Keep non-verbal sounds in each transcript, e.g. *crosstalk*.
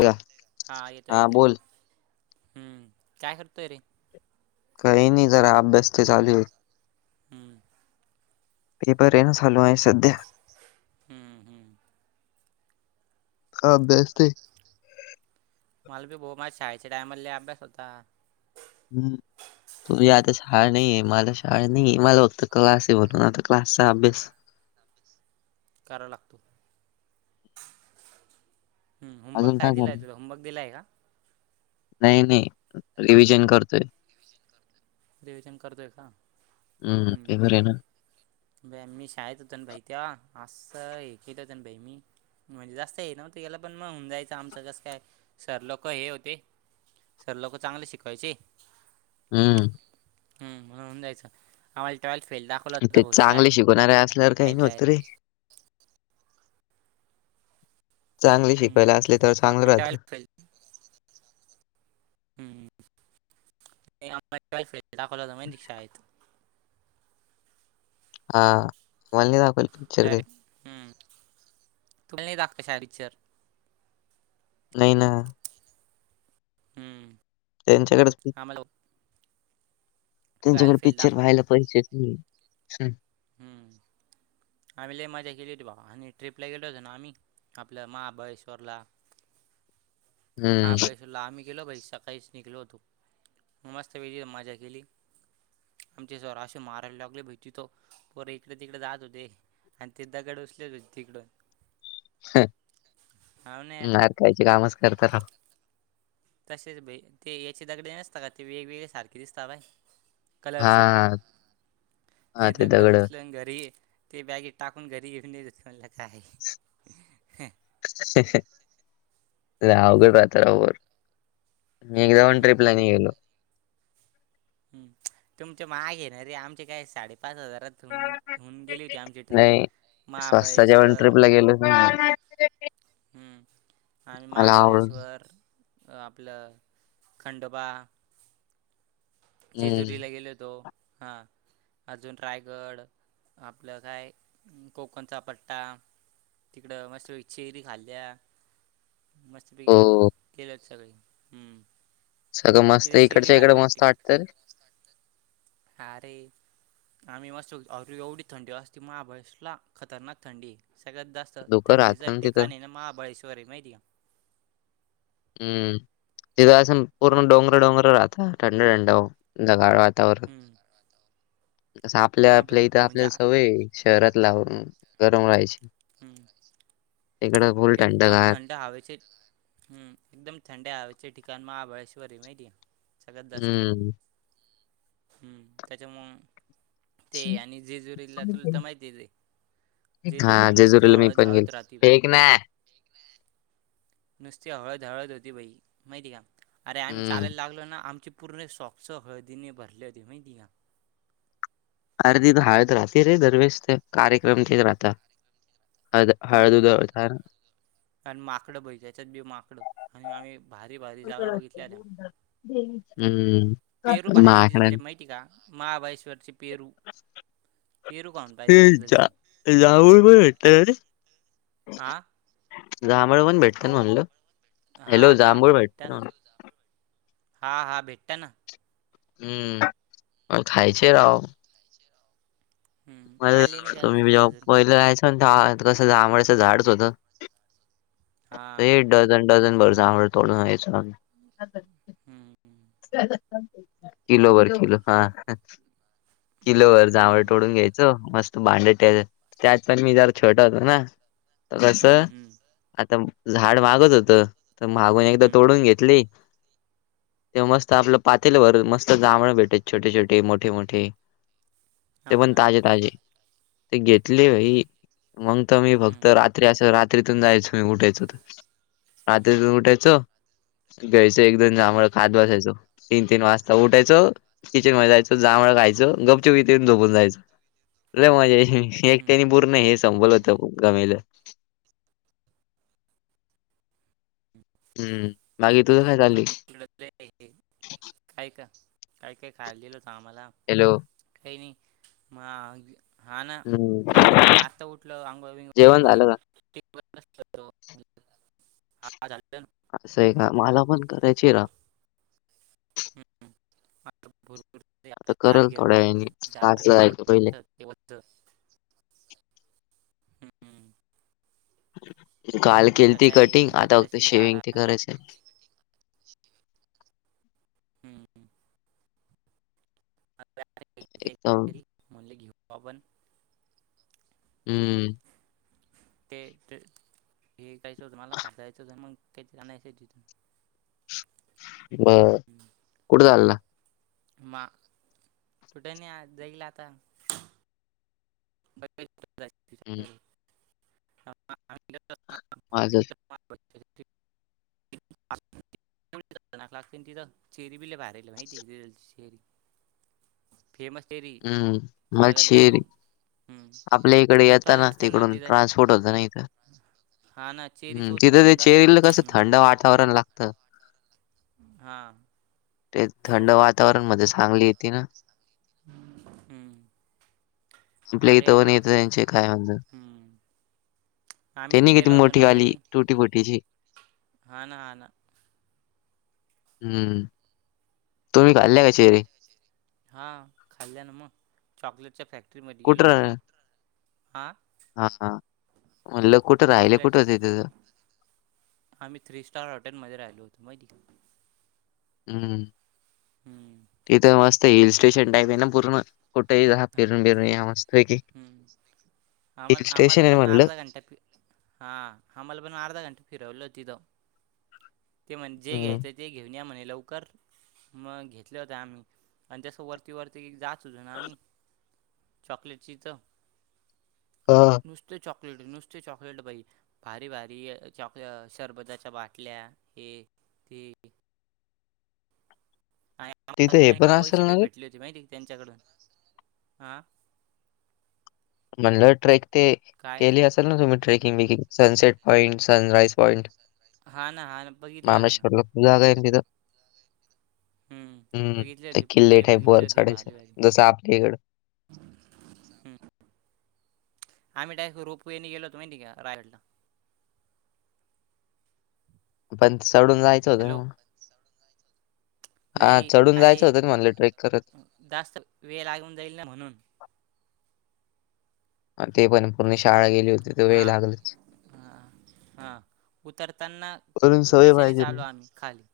Hello हा येतोय येतोय हम्म काय करतोय रे. काही नाही जरा अभ्यास ते चालू आहे. हम्म. पेपर रे ना चालू हाय सध्या. हम्म हम्म. का अभ्यास ते. मला बी बो माझ शाळेच्या टायमले अभ्यास होता. हम्म तुझ हम्म याद. हा नाही आहे मला शाळ नाही माझा फक्त क्लास आहे म्हणून आता क्लासचा अभ्यास. करावा लागतो. हम होुमबर्क अजून काय दिलाय झालं तुला होमबर्क दिलाय का. नाही नाही रि्हजन करतोय. रीव्हिजन करतोय का हम्म. पेपर आहे ना ब मी शाळेत होत बाई त्या असं हे केलं होत बाई मी. म्हणजे जास्त हे नव्हत याला पण मग होऊन जायचं आमचं कसं काय सर लोक हे होते. सर लोक चांगले शिकवायचे. हम्म. हं होऊन जायचं आम्हाला टवेल्थ फेलला. ते चांगले शिकवणारे असल्यावर काही नाही होत डायरेक्ट रे. चांगले शिकवायला असले तर चांगलं राहतं. हम्म हम्म. *inaudible* दाखवला होता माहीतीय काय शाळेत हा कोलनी दाखवली पिक्चर काय. डायरेक्ट हम्म तुम्हाला नाह दाखवायचा हा पिक्चर. नाही नां. हम्म. त्यांच्याकडेच. आम्हाला त्यांच्याकडे ट्वेल्थ फेल पिक्चर दाखव व्हायला पैसेच नाही. हम्म. आम्ही लय मजा केली होती बाबा आणि ट्रीपला गेलो होतो ना आम्ही आपलं महाबळेश्वरला. हम्म महाबळेश्वरला आम्ही गेलो बाई सकाळीच निघलो होतो मस्त पैकी मजा केली. आमचे सर असे मारायला लागले भिती तो पोर इकडे तिकडे जात होते. आणि ते दगड उचलेलेत तिकड. हं यार मार खायचे कामच करता राव. तसेच बे ते याचे दगडे नसता का ते वेगवेगळे सारखे दिसतात बाय. कलरचे हां, हां, ते दगड दगडं. उसलून घरी. ते बॅगेत टाकून घरी घेऊन आणलं म्हणलं काय आहे. हंहं लावगे *unintelligible* तारावर मीं एकदा पण हम्म ट्रिपला नाही गेलो. हम तुमच्या मागे ना रे आमचे काय साडेपाच हजारात. तुमं होऊंन गेली होती आमची ट्रिप महाबळेश्वर गेलतं *unintelligible* *unintelligible* हं आम्हीं मला आवडत महाबळेश्वर आपलं खंडोबां हं. जेजुरीलां गेलो होतो हां अजूंन रायगड आपलं कायं अं कोकणच्या पट्टा तिकडं मस्तं चेरी खाल्ल्यां. मस्तंपैकी हो, केलेच सगळे हं. सगळं मस्तं इकडच्यां इकडं मस्तं वाटतं रे. मस्तं वाटतं हां रे आम्हीं मस्तं अरे एवढी थंडी वाजते महाबळेश्वरला खतरनांक थंडी आहे सगळ्यांत जास्तं थं धुकं थंडीच राहतं ना तिथं. ठिकाणं आहे नां महाबळेश्वर आहे माहिती आहे कां हम्मं तिथं असं पूर्ण हम्म डोंगर डोंगर राहातं थंड थंड थंडगार वातांवरण हम्म असं आपल्यां महाबाई आपल्यां इथं म्हणजे आपल्यांला आ- सवयं आहे. शहरांत लावूंन गरमं हवेची. हम्मं एकदंम थंडगार. थंड हवेचे हम्मं एकदंम थंड हवेचे ठिकांण महाबळेश्वर आहे माहितीये हम्मं हम्मं त्यांच्यामुळे ते आणि जेजुरीला तुलां तरं माहितीचं आहे. जेजुरीला हां, नुसती मी हळंद पण गेलो. हळंद राहती फेक बघं. ना. नुस्ती हळंद हळंद होती बाई माहिती कां अरे आम्हीं हं. चालायंला लागलो नां आमची पूर्ण सॉक्स हळदीने भरले होते माहीतीय आहे कां अरे तिथे हळंद राहते रे दरवेळेस तीथे कार्यक्रम तेचं राहतात हळंद हळंद हम्म उधळतांना आणि माकडं बाई त्यांचेच बी माकड आणि आम्हीं भारी भारी जागां बघितल्यांत हम्मं. पेरू भारी जिथले माहिती कां महाबळेश्वरचे पेरू. पेरू कांन कायं ते तुझी जा त्यांलची जांभूळ पण भेटत ना रे हां जांभळ पणं भेट. हॅलो हां जांभळ भेटत भेटतं ना नां म्हणलं. हां -हां भेटतां नां हम्मं मंग खायंचे रांव. हम्म आणले नाही मलां का तुम्हीं घरी जेंव्हा अजून पाहिलं जायचं कसं आंबड्याचं झाडाचं होतं. हा लंय डझंन -डझंन भरं जांभळ तोंडून आणांयचो आम्हीं. हम्म किलोभर किलो हां किलोभर जांभळ हम्म तोंडून घ्यांयचे मस्तं भांड त्यांत पणं मी जरं छोटां होतो नां तरं हम्म कसं. हम्म आंता झाडं मागतं होतं तरं मागूंन एकदां हम्म तोडूंन घेतली. तेंव्हा मस्तं आपलं पातेलभर मस्तं जांभळं भेटतं छोटे छोटे मोठे मोठे ते हाव पणं ना तांजे तांजे ते घेतले मी मंग तरं मी हम्म फक्तं रात्री असं रात्रीतूंन जायचो. उठायचं रात्री उठायचो. घ्यांयचं एक दोन जांभळ हम्म खातं बसायचं. तीनं -तीनं वाजंता उठायचं. किचन मध्यें जायचं. जांभळ खायचं. गुपचूप इथे येऊन झोपूंन जायचं. लई मज्जा यांयची हम्म एकट्यांने पूर्ण संपवलं हम्म होतं घमेल. हम्मं बाकी तुझं कायं चाललंय कायं कां कायं -कायं खाल्लेलं होतं आम्हांला. हॅलो. काही नाही मग, हा ना हम्म काही नाही म्हणल आता उठल, अंगोळ -बिंगोळ जेवण झाल का? *unintelligible* अस आहे का? मला पण करायची राव. हम्म. आता करल थोड्या वेळाने क्लासला जायचं पहिले *unintelligible* हम्म काल केल आता ती काय कटिंग, मी आता फक्त आत्ताशी जार शेविंग ते आणला करायच. हम्म. एकदम *unintelligible* म्हणले घेऊ आपण. हम्म. ते- ते -हे कयचंतुम्हाला, पाययचं मग. *unintelligible* बर, कुठे चालला? म कुठे नाही? जाईला आता. *inaudible* हम्म *inaudible* ना लागत ना माझं ती तर चेरी भी लई भारी नाही चेरी. फेमस चेरी, हम्म सगळ्यात जास्त मलशेरी हम्म आपल्या इकडे येत उत्पादन ना, असते तिकडून तिथं ट्रान्सपोर्ट होत ना, इथ. हा ना हम्म, चेरीचं तिथ ते उत्पादन जास्त आहे चेरीला तिकडे कस म्हणून थंड वातावरण लागत. ह.. ते थंड वातावरण मध्ये चांगली येते ना. हम्म. आपल्या अरे, इथं आ पण येतं त्यांचे काय म्हणतात हम्म. आम्ही त्यांनी किती गेलो होतो मोठी ना, आली भाई. तुटी फुटीची हा ना, हा ना. हम्म. तुम्ही खाल्या का? चेरी. हा, खाल्ल्या ना मग चॉकलेटच्या फॅक्टरीमध्ये गेलो होतो ना? हा. हा-हा म्हणल कुठ? राहिले कुठं? चॉकलेटच्या होते तं. आम्ही थ्री स्टार हॉटेलमध्ये राहिलो होतो, माहिती का? हम्म हम्म तिथ मस्त हिल स्टेशन टाईप आहे ना पूर्ण. कुठेही जाहा हा फिरून बिरून या मस्तपैकी. हम्म आमला आम्हाला पण म्हणलं अर्धा. हा आम्हाला पण अर्धा घंटा फिरवल होत तिथे. ते म्हण जे हम्म घ्यायच ते घेऊन या म्हणे लवकर. मग घेतले होते आम्ही आणि जस वरती वरती जात होतो ना आम्ही चॉकलेटची चव हा नुसते चॉकलेट -नुसते चॉकलेट भाई भारी- भारी चॉक शरबताच्या बाटल्या हे -ते. आणिआम्हला तिथं हे डायरेक्ट पण असेल पैसे ना बी रे भेटले होते माहिती का त्यांच्याकडून, आ म्हणल ट्रेक ते काय केली असेल ना तुम्ही trekking biking sunset point sunrise point हा ना हा बघितल्या होत्या ना. महाबळेश्वरला खूप जागा आहे ना तिथे. हम्म बघितले ते होते किल्ले पुतळे टाईप वर बघितले होते चढायच. भारी भारी जसं आपल्या गड. हम्म. आम्ही डायरेक्ट रोपवेने गेलो होतो माहिती का? रायगडला. पण चढून जायचं होतं हॅलो ना. हा नाही चढून अरे जायचं होतं ना म्हणलं, ट्रेक करत. जास्त वेळ लागून जाईल ना म्हणून. ते पण पूर्ण शाळा गेली होती. तर वेळ हा लागलच. हा. हा उतरताना वरून सवय यानानेच पाहिजे आलो मग. आम्ही खाली.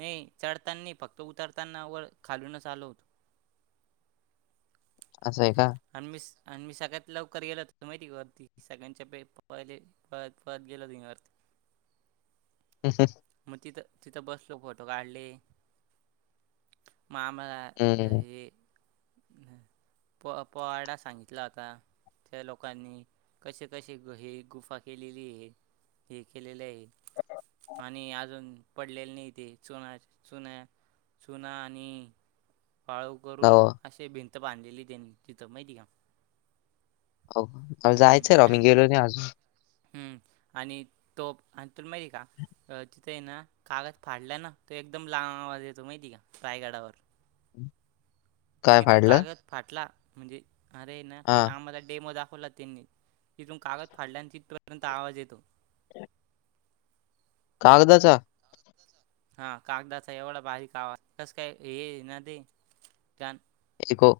ये चढतानी फक्त. उतरताना व खालूनच आलो होतो. असंय का? अण मीस अण मी सगळ्यात लवकर गेलो होतो माहिती का? वरती. सगळ्यांच्या पाहिले. पळत पळत गेलो धिंगा वरती. हम्म हम्म. म तिथं तिथं बसलो. फोटो काढले. मग आम्हां हं, ये प पोवाडा सांगितला होता. त्या लोकांनी. कसे कसे हे गुफा केलेलीये. हे केलेलय. आणि अजून पडलेले नाही ते. चुना चुना चुना आणि पाळव करून, हो, असे भिंत बांधलेलीय त्यांनी तिथं. माहिते का? हो मला हम्म, जायचंय राव. मी आणि गेलो नाही अजून. हम्म आणि तोफ आणि तुला माहितीे का? अ तिथंय ना. कागद फाडला ना, तर एकदम लांब आवाज येतो माहितीय का? रायगडावर. काय तिथून फाडलं? कागद फाटला. म्हणजे अरे ना काही हां, आम्हाला डेमो दाखवला होता त्यांनी. इथून कागद फाडला ना, तिथपर्यंत आवाज येतो. *inaudible* कागदाचा? हा कागदाचा एवढा बारीक आवाज. कस काय? हे ना ते. एचीको.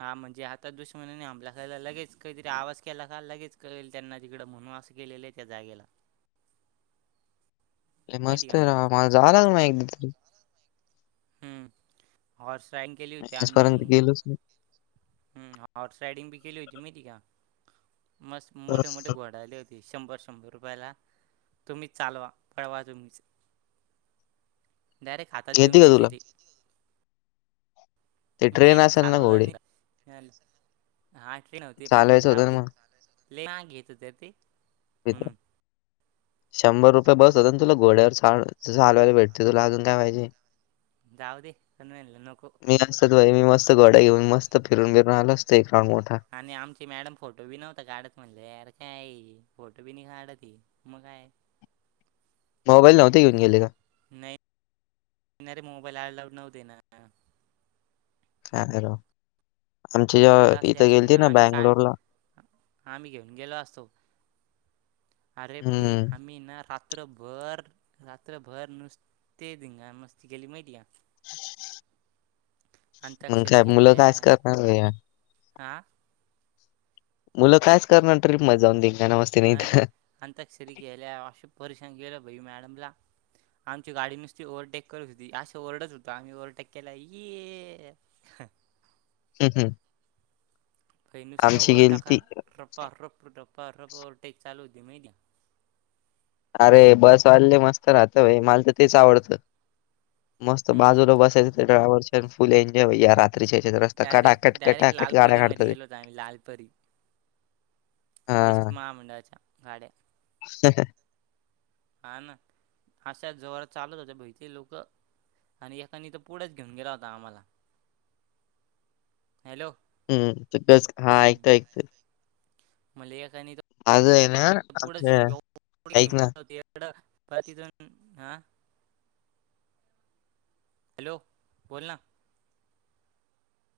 हा म्हणजे आता दुश्मनाणे हमला केला. लगेच काहीतरी आवाज केला का लगेच काळेल त्यांना तिकड. म्हणुन असे केलेलय. त्या जागेला. ये माहिती का मस्तय राव. मला जावा लागेल म एकदा तरी. हम्म हॉर्स राइड केली होती आम्ही लस में *unintelligible* हम्म हॉर्स राइडिंग बी केली होती माहिती का? मस्त हं. मोठे मोठे घोडे आले होते. शंभर शंभर रुपयाला, तुम्हीच चालवा. पळवा तुम्हीच. डायरेक्ट हातात देऊन येते का द्यायचे तुला? ते. ते नाही ट्रेन मी असेल ना चालवलं घोडे, नाही. *unintelligible* आणखीन होते पण मला चालवायचं जाऊ होतं दे. ना मग लय महाग घेत होते रे ते. थ म्हणून शंभर रुपये बस होता ना. तुला घोड्यावर चाल चालवायला भेट त तुला आजुन काय पाहिजे? जावदे. पन म्हणल नको. मी असताच भाई मी मस्त घोड्या घेऊ मस्त फिरून बिरून आलो असतो. एक राऊड मोठा. आणि आची मॅडम फोटो बी नवता काढत. म्हणले अर काये. फोटो बी नाही काढत. म काय? मोबाईल नव्हते घेऊन गेले का. नाही येणारे. मोबाईल अलाउड नव्हते ना. काय करावं. लढ असले असते ना. आम्ही काढ आम्ही घेऊन गेलो असतो. अरे भाई हं. आम्ही ना रात रात्रभर रात्रभर नुस्ते धिंगाना, मस्ती केेली माहिती का. अंताक्षरी म्हणत्यात मुलं खेळल्या काय अस करणार नाही आहेत. हा. मुलं कायच करणार ट्रिप मध्ये जाऊन धिंगाणा, मस्ती नाही हा ना. तर. अंताकक्षरी गेल्या परीशान गेल भाई मॅडमला. आमची गाडी नुसती ओव्हरटेक करत होती. अस ओरडत होतं आम्ही ओव्हरटेक केल की ये. ह. हम् हम. होय, नुसत वर टाका. गेलती. रपा रप्प रप्पा रप्प ओव्हरटेक चालू होती माहिती येका. अरे, बस वाले लय मस्त राहतय. मला तर तेच आवडत. मस्त हम्म बाजूला बसायचं. तर ड्रायव्हरच्या फुल एन्जॉय भाई या. तर हेच्या हिच्यात रस्ता डायरेक्ट कटाकट डायरेक्ट कटाकट गाड्या काढतात लालपरीमध्ये ते. गेलो होतो आम्ही लालपरी एस हां. टी महामंडळाच्या गाड्या हा ना. अशा जोरात चालत होत्या. भाई ती लोकं आणि एकानी तर पुढेच घेऊन गेला होता आम्हाला. हॅलो, हम्म, तिथंच हा ऐकतोय ऐकतोय. मले एकानी तर आज हाय ना. आमच्या ऐक ना *unintelligible* हॅलो, बोल ना?